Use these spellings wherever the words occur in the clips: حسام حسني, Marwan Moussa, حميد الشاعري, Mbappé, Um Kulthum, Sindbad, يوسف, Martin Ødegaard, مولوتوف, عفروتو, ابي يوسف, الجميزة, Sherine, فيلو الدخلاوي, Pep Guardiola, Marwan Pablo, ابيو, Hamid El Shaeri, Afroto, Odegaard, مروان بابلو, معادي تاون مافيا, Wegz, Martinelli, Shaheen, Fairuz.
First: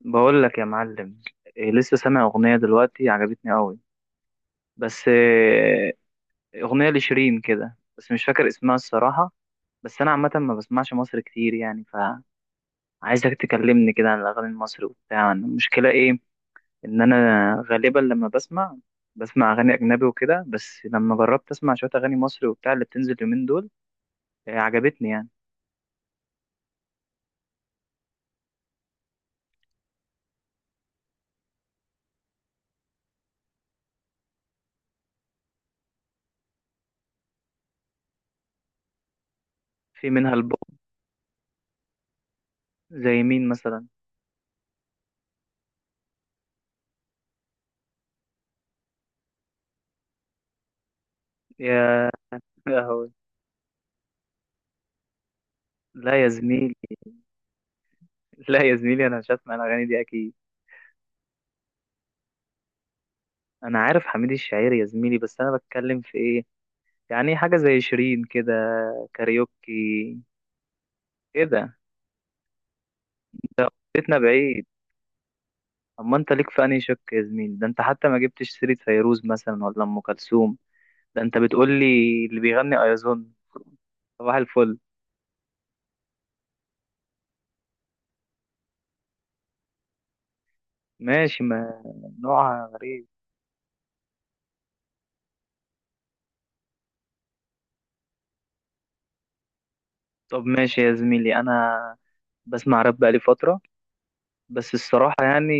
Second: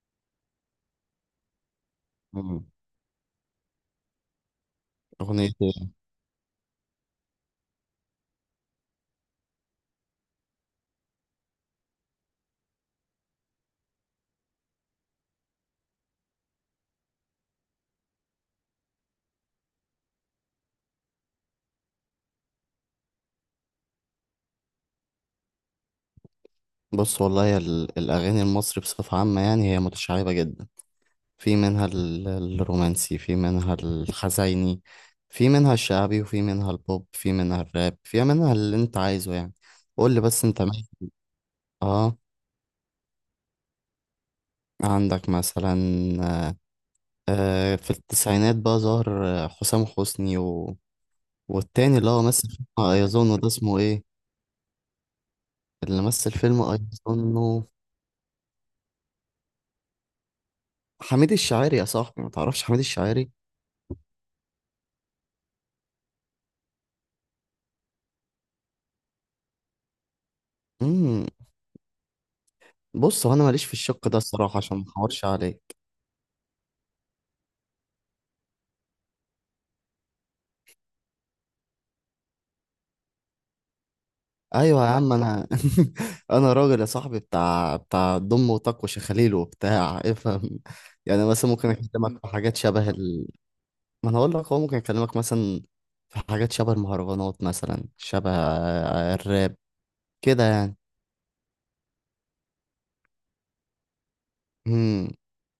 بقول لك يا معلم. لسه سامع أغنية مم. دلوقتي عجبتني قوي. بس أغنية إيه؟ أغنية لشيرين كده، بس مش فاكر اسمها الصراحة. بس أنا عامة ما بسمعش مصر كتير يعني، فعايزك تكلمني كده عن الأغاني المصري وبتاع. المشكلة إيه؟ إن أنا غالبا لما بسمع أغاني أجنبي وكده، بس لما جربت أسمع شوية أغاني مصري وبتاع اللي بتنزل اليومين دول، عجبتني يعني. بص والله يا الأغاني المصري بصفة عامة، يعني هي متشعبة جدا. في منها الرومانسي، في منها الحزيني، في منها الشعبي، وفي منها البوب، في منها الراب، في منها اللي أنت عايزه يعني. في قول لي منها بس أنت البوم. مين؟ آه زي مين مثلا؟ عندك مثلا. في التسعينات بقى ظهر حسام حسني و... والتاني، اللي يا هو مثل يا فيلم هوي. أيظنه ده، اسمه إيه؟ اللي لا يا مثل فيلم زميلي، أيظنه لا يا زميلي، أنا مش هسمع الأغاني دي أكيد. حميد الشاعري يا صاحبي. ما تعرفش حميد الشاعري؟ انا عارف حميد الشاعري يا زميلي، بس انا بتكلم في ايه؟ يعني حاجه زي شيرين كده، كاريوكي مم، كده. بص، هو انا ماليش في الشق بيتنا ده الصراحه، بعيد. عشان ما احورش عليك. اما انت ليك في انهي شق يا زميلي؟ ده انت حتى ما جبتش سيره فيروز مثلا ولا ام كلثوم. ده انت بتقول لي اللي بيغني ايازون صباح الفل. ايوه يا لا عم انا انا راجل يا صاحبي بتاع ضم وطق وشخاليل، وبتاع افهم. يعني ماشي، مثلا ما ممكن اكلمك في حاجات نوعها غريب. ما انا اقول لك، هو ممكن اكلمك مثلا في حاجات شبه المهرجانات، مثلا شبه الراب كده طب يعني. ماشي يا زميلي، انا بسمع راب بقالي فتره، بس امم الصراحه يعني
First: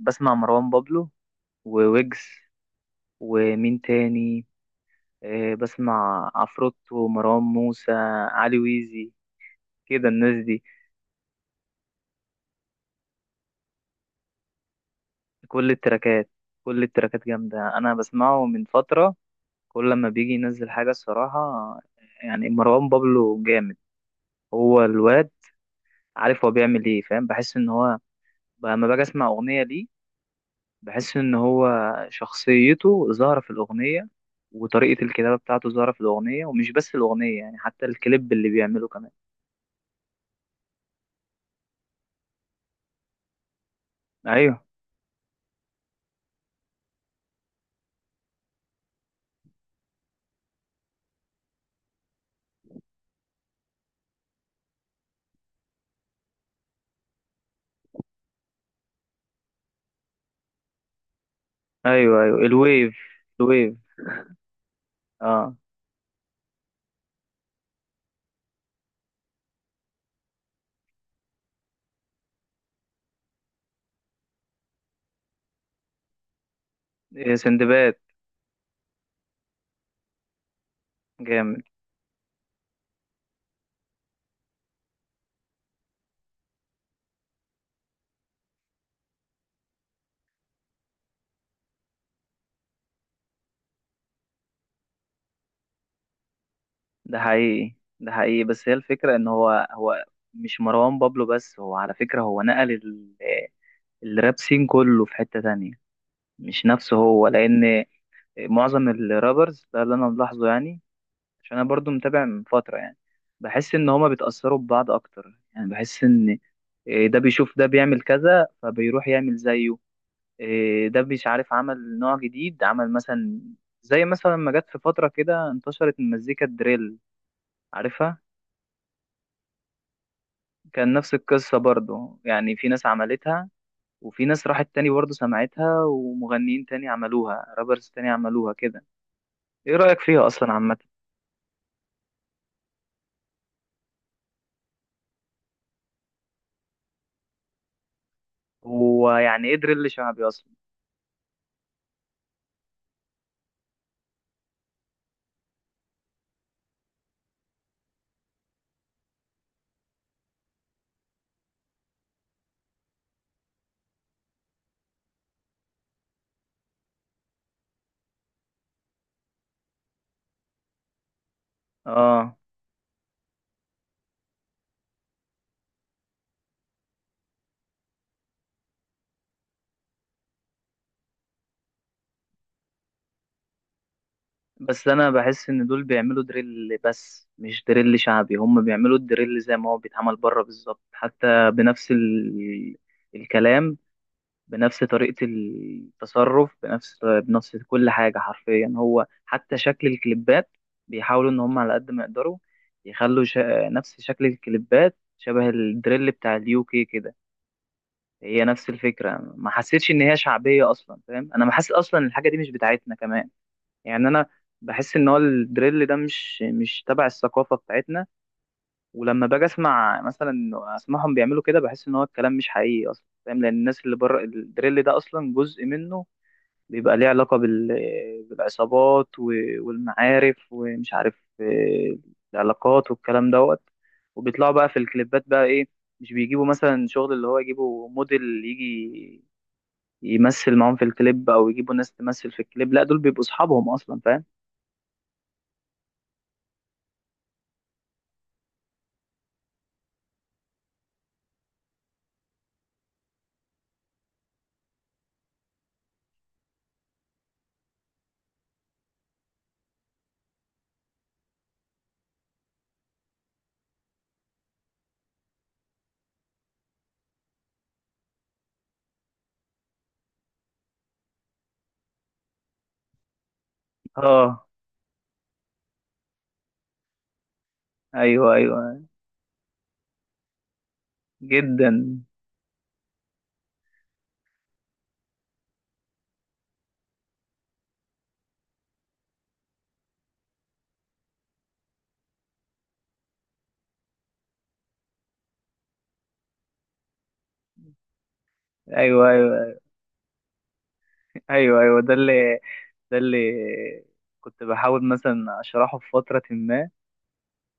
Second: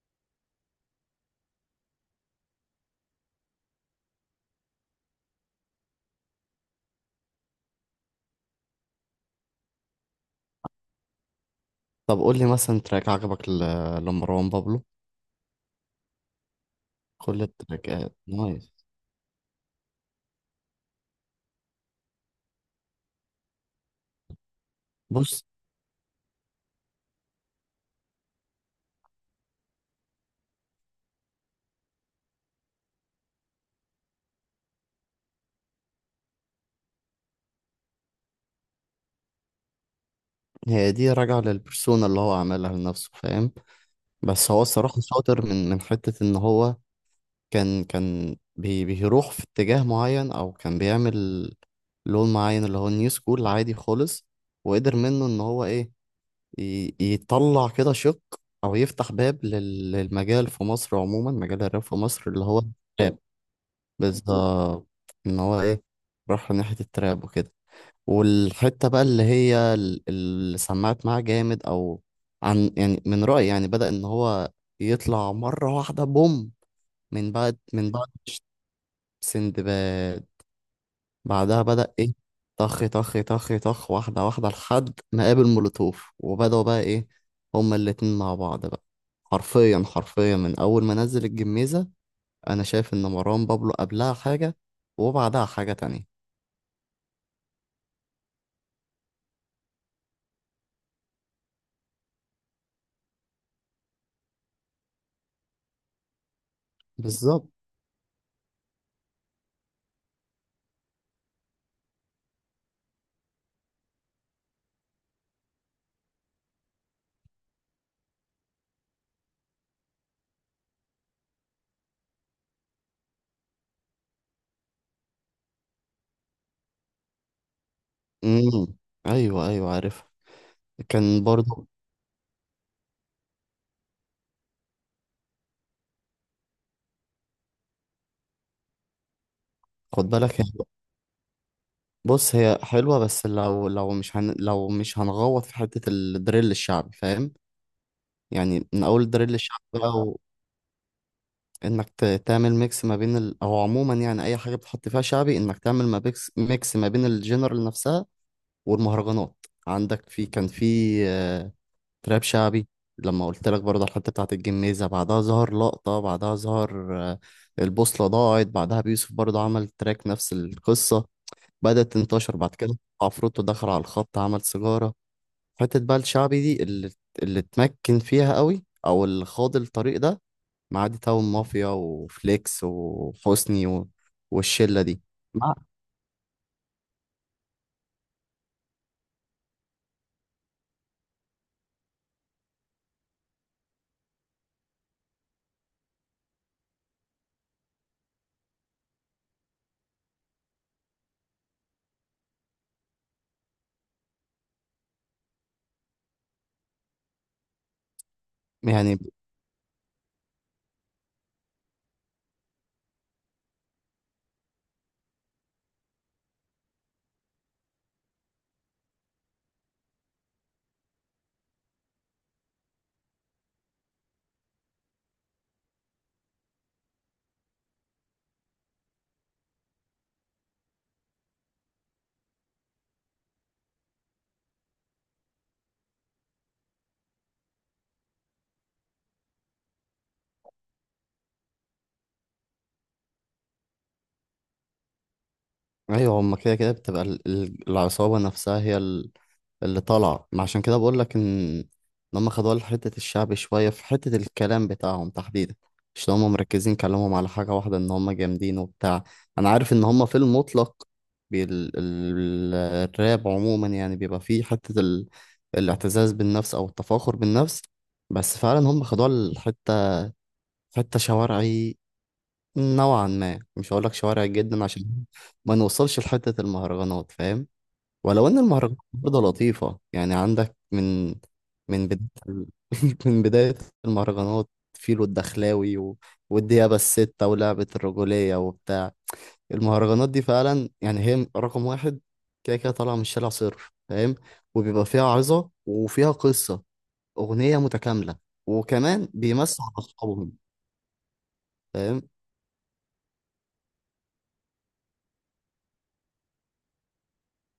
بسمع مروان بابلو وويجز ومين تاني، بسمع عفروتو، مروان موسى، علي ويزي، كده الناس دي. طب قول لي مثلا تراك عجبك ل- لمروان بابلو. كل التراكات، كل التراكات كل جامدة، أنا التراكات بسمعه من نايس. فترة. كل لما بيجي ينزل حاجة الصراحة يعني، مروان بابلو جامد. هو الواد بص، عارف هو بيعمل ايه، فاهم؟ بحس ان هو، لما باجي اسمع أغنية ليه بحس ان هو شخصيته ظاهرة في الأغنية، وطريقة الكتابة بتاعته ظاهرة في الأغنية، ومش بس الأغنية يعني، حتى الكليب اللي بيعمله كمان. هي دي راجعه للبرسونا اللي هو عملها لنفسه، فاهم. بس هو أيوه، الصراحة شاطر من حتة إن هو كان بيروح في اتجاه معين، أو كان بيعمل لون معين، اللي هو النيو سكول، عادي خالص. وقدر منه إن هو إيه، ي- يطلع كده شق، أو يفتح باب لل- للمجال في مصر عموما، مجال الراب في مصر أيوه أيوه، اللي هو الويف، الويف، بالظبط. ان اه. هو ايه، راح ناحية التراب وكده. والحتة بقى اللي هي اللي سمعت معاه جامد، او عن، يعني، من رأيي يعني بدأ ان هو يطلع مرة واحدة بوم، من بعد من سندباد، بعد سندباد. بعدها جامد. بدأ ايه، طخ طخ طخ طخ واحدة واحدة، لحد ما قابل مولوتوف وبدأوا بقى ايه، هما الاتنين مع بعض بقى. حرفيا حرفيا من اول ما نزل الجميزة انا شايف ان مروان بابلو قبلها حاجة وبعدها حاجة تانية. ده حقيقي، ده حقيقي. بس هي الفكرة ان هو مش مروان بابلو بس، هو على فكرة هو نقل ال- الراب سين كله في حتة تانية، مش نفسه هو، بالظبط. لان معظم الرابرز ده اللي انا ملاحظه يعني، عشان انا برضو متابع من فترة يعني، بحس ان هما بيتأثروا ببعض اكتر يعني، بحس ان ده بيشوف ده بيعمل كذا فبيروح يعمل زيه، ده مش عارف عمل نوع جديد، عمل مثلا زي مثلا ما جت في فترة كده انتشرت المزيكا الدريل، عارفها؟ امم. ايوه ايوه، عارفها. كان نفس كان القصة برضو. برضو يعني، في ناس عملتها وفي ناس راحت تاني برضو سمعتها، ومغنيين تاني عملوها، رابرز تاني عملوها كده. ايه رأيك خد فيها بالك، هي، اصلا عامة؟ بص، هي حلوة بس لو مش هنغوط في حتة الدريل الشعبي، فاهم. يعني من اول هو الدريل يعني ايه الشعبي دريل بقى، شعبي اصلا؟ وانك ت- تعمل ميكس ما بين او عموما يعني اي حاجة بتحط فيها شعبي، انك تعمل ما بيكس... ميكس ما بين الجنرال نفسها والمهرجانات. عندك، في، كان في تراب شعبي. لما قلت لك برضه على الحته بتاعت الجميزه، بعدها ظهر لقطه، بعدها ظهر البوصله ضاعت، بعدها بيوسف برضه عمل تراك نفس القصه. بدات اه. تنتشر بعد كده، عفروتو دخل على الخط عمل سيجاره. حته بقى الشعبي دي، اللي اتمكن فيها قوي او اللي خاض الطريق ده، معادي تاون مافيا وفليكس وحسني و... والشله بس دي. انا بحس مع- ان دول بيعملوا دريل بس مش دريل شعبي، هم بيعملوا الدريل زي ما هو بيتعمل بره بالظبط، حتى بنفس ال... الكلام، بنفس طريقة التصرف، بنفس كل حاجة حرفيا، هو حتى شكل الكليبات بيحاولوا إن هم على قد ما يقدروا يخلوا نفس شكل الكليبات شبه الدريل بتاع اليو كي كده. هي نفس يعني، الفكرة، ما حسيتش إن هي شعبية أصلا، فاهم؟ أنا بحس أصلا إن الحاجة دي مش بتاعتنا كمان يعني، أنا بحس إن هو الدريل ده مش تبع الثقافة بتاعتنا. ولما باجي أسمع مثلا إنه أسمعهم بيعملوا كده، بحس إن هو الكلام مش حقيقي أصلا، فاهم؟ لأن الناس اللي بره الدريل ده أصلا جزء منه، بيبقى ليه علاقة بال... بالعصابات و... والمعارف ومش عارف العلاقات والكلام دوت. وبيطلعوا بقى في الكليبات بقى ايه، مش بيجيبوا مثلا شغل اللي هو يجيبوا موديل يجي يمثل معاهم في الكليب، او يجيبوا ناس تمثل في الكليب، لا دول بيبقوا اصحابهم اصلا، فاهم؟ ايوه، هما كده كده بتبقى العصابه نفسها هي اللي طالعة، ما عشان كده بقول لك إن هم خدوا حتة الشعب شوية في حتة الكلام بتاعهم تحديدا، مش إن هم مركزين كلامهم على حاجة واحدة ان هم جامدين وبتاع. انا عارف ان هم في المطلق الراب عموما يعني بيبقى فيه حتة الاعتزاز بالنفس او التفاخر بالنفس. بس فعلا هم خدوها الحتة، حتة شوارعي نوعا ما. مش هقول لك اه. شوارعي جدا، عشان ما نوصلش لحتة المهرجانات، فاهم. ولو ايوه، ان المهرجانات ايوه برضه لطيفة يعني. عندك من جدا. بداية من بداية المهرجانات، فيلو الدخلاوي و... والديابة الستة ولعبة الرجولية وبتاع. المهرجانات دي فعلا، يعني هي رقم واحد كده كده، طالعة من الشارع صرف، فاهم. وبيبقى فيها عظة وفيها قصة، أغنية متكاملة، وكمان ايوه ايوه بيمسوا على أصحابهم، ايوه، ايوه ده فاهم. اللي ده اللي كنت بحاول مثلا اشرحه في فترة ما،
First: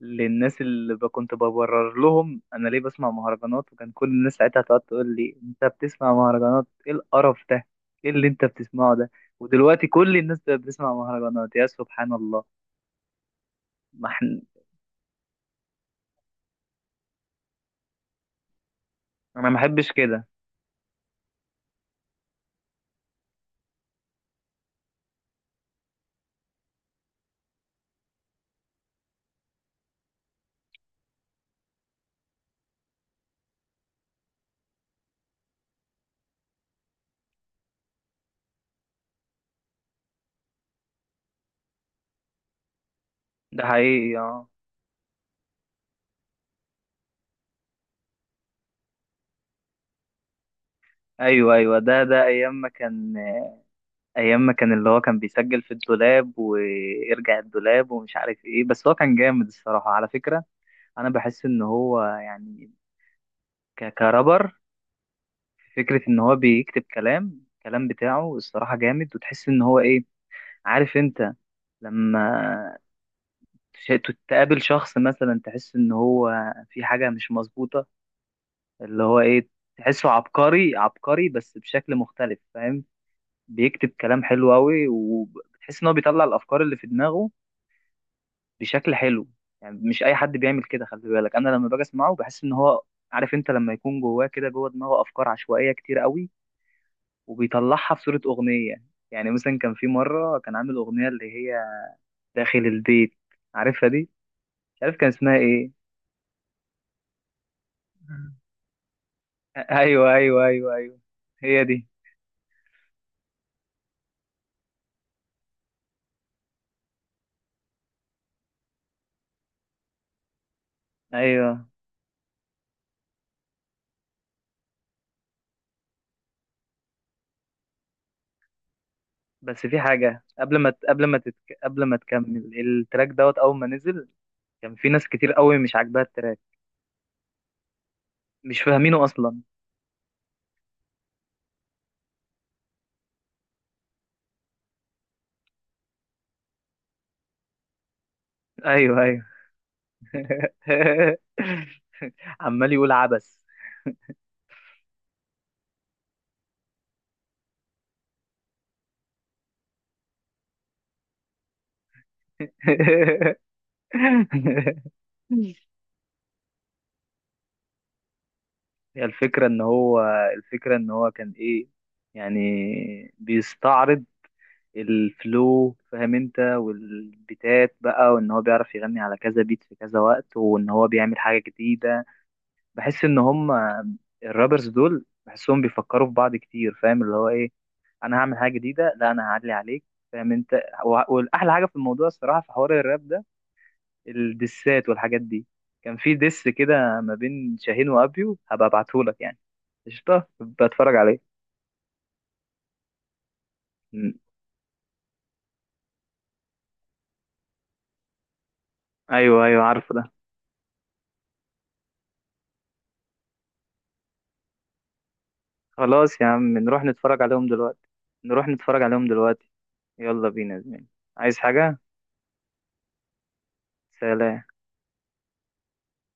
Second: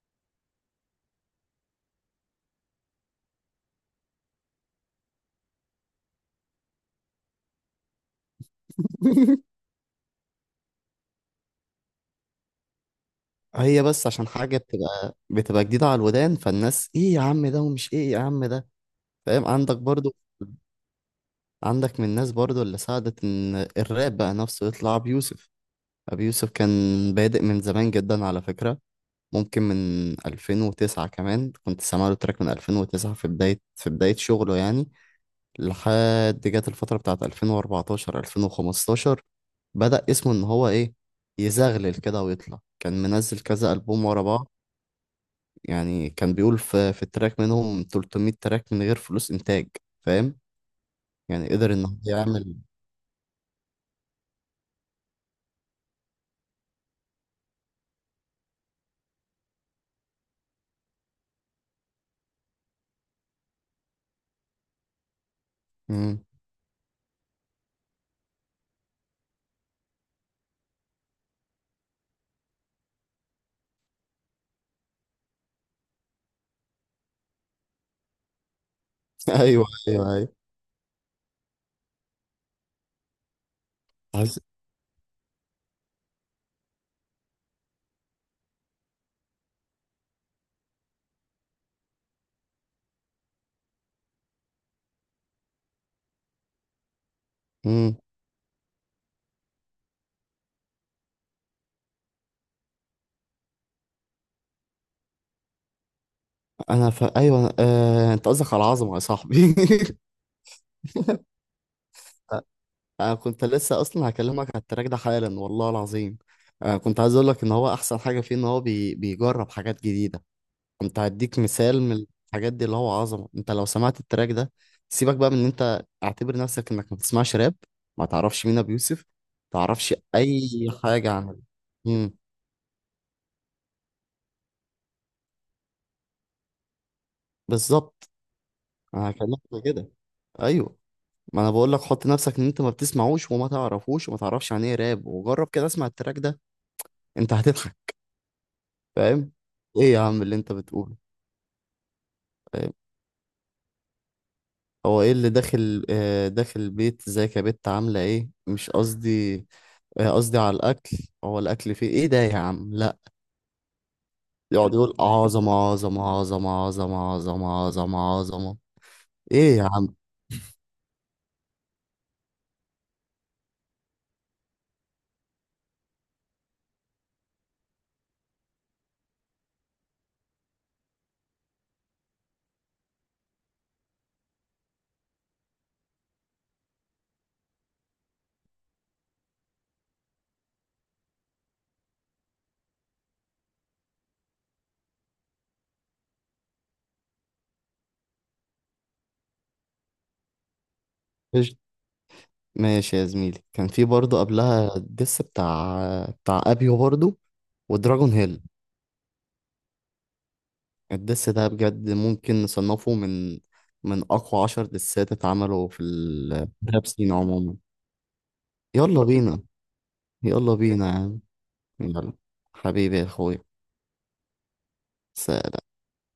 للناس اللي كنت ببرر لهم انا ليه بسمع مهرجانات، وكان كل الناس ساعتها تقعد تقول لي انت بتسمع مهرجانات؟ ايه القرف ده؟ ايه اللي انت بتسمعه ده؟ ودلوقتي كل الناس بقت بتسمع مهرجانات، يا سبحان الله. هي بس ما عشان احنا، حاجة بتبقى جديدة على الودان، فالناس ايه يا عم ده، ومش ايه يا عم ده، فاهم. انا ما عندك بحبش برضو، كده. عندك من الناس برضو اللي ساعدت ان الراب بقى نفسه يطلع، ابي يوسف. ابي يوسف كان بادئ من زمان جدا على فكرة، ممكن من 2009 كمان، كنت سامع له تراك من 2009، في بداية شغله يعني. لحد جت الفترة بتاعت 2014 2015، بدأ اسمه ان هو ايه، يزغلل كده ويطلع. كان منزل ده كذا ألبوم حقيقي، ورا اه. بعض، يعني كان بيقول في التراك منهم 300 تراك من غير فلوس إنتاج، فاهم. يعني ايوه قدر ايوه، ان هو ده ايام يعمل. ما كان، ايام ما كان اللي هو كان بيسجل في الدولاب ويرجع الدولاب ومش عارف ايه، بس هو كان جامد الصراحة على فكرة. انا بحس ان هو يعني كرابر، فكرة إن هو بيكتب كلام، الكلام بتاعه الصراحة جامد، وتحس إن هو إيه، عارف أنت لما تش- تقابل شخص مثلا تحس إن هو في حاجة مش مظبوطة، اللي هو ايوه إيه، ايوه تحسه ايوه. عبقري، عبقري بس بشكل مختلف، فاهم؟ بيكتب كلام عز... حلو أوي، وبتحس إن هو بيطلع الأفكار اللي في دماغه بشكل حلو. يعني مش أي حد بيعمل كده، خلي بالك. أنا لما باجي أسمعه بحس إن هو، عارف أنت، لما يكون جواه كده، جوه دماغه أفكار عشوائية كتير أوي، وبيطلعها مم. في صورة أغنية. يعني مثلا كان في مرة كان عامل أغنية اللي هي داخل البيت، عارفها دي؟ مش عارف كان اسمها إيه. انا ايوه، انت مم. قصدك على العظمه يا صاحبي. أيوه أيوه أيوه أيوه، هي دي. انا كنت لسه اصلا هكلمك على التراك ده حالا والله العظيم. كنت عايز اقول لك ان هو احسن حاجه فيه، ان هو بيجرب حاجات جديده. كنت هديك أيوه، مثال من الحاجات دي، اللي هو عظمه. انت لو سمعت التراك ده، سيبك بقى من ان انت اعتبر نفسك انك ما بتسمعش راب، ما تعرفش مين ابو يوسف، ما بس في تعرفش حاجة اي حاجه عن. قبل ما مم. تكمل، التراك دوت أول ما نزل كان في ناس كتير قوي مش عاجباها التراك، بالظبط. مش فاهمينه انا هكلمك أصلا. كده، ايوه. ما انا بقول لك، حط نفسك ان انت ما بتسمعوش وما تعرفوش، وما تعرفش عن ايه راب، وجرب كده اسمع التراك ده انت هتضحك، أيوه أيوه. فاهم. ايه يا عم اللي انت بتقوله، عمال فاهم. يقول عبس. هو ايه اللي داخل البيت، ازيك يا بت عامله ايه، مش قصدي قصدي على الاكل. هو الاكل فيه ايه ده يا عم، لا، يقعد يقول عظمه عظمه عظمه عظمه عظمه عظمه عظمه. هي الفكرة ايه ان يا عم. هو، الفكرة ان هو كان ايه يعني، بيستعرض الفلو فاهم انت، والبيتات بقى، وان هو بيعرف يغني على كذا بيت في كذا وقت، وان هو بيعمل حاجة جديدة. بحس ان هم الرابرز دول بحسهم بيفكروا في بعض كتير، فاهم؟ اللي هو ايه، انا هعمل حاجة جديدة، لا انا هعلي عليك، فاهم انت؟ والاحلى حاجة في الموضوع الصراحة في حوار الراب ده، الدسات والحاجات دي، كان في دس كده ما بين شاهين وابيو، هبقى ابعتهولك يعني، قشطة، بتفرج عليه. إيش- ماشي يا زميلي. كان في مم. برضه قبلها الدس بتاع ابيو برضه ودراجون هيل. ايوه ايوه، عارفه ده. الدس ده بجد ممكن نصنفه من أقوى 10 دسات اتعملوا في خلاص يا عم نروح الراب سين نتفرج عليهم عموما. دلوقتي، نروح نتفرج يلا عليهم بينا. دلوقتي. يلا بينا يلا يا بينا زميلي. يا عم. عايز حاجة؟ يلا، حبيبي يا أخويا. سلام. سلام.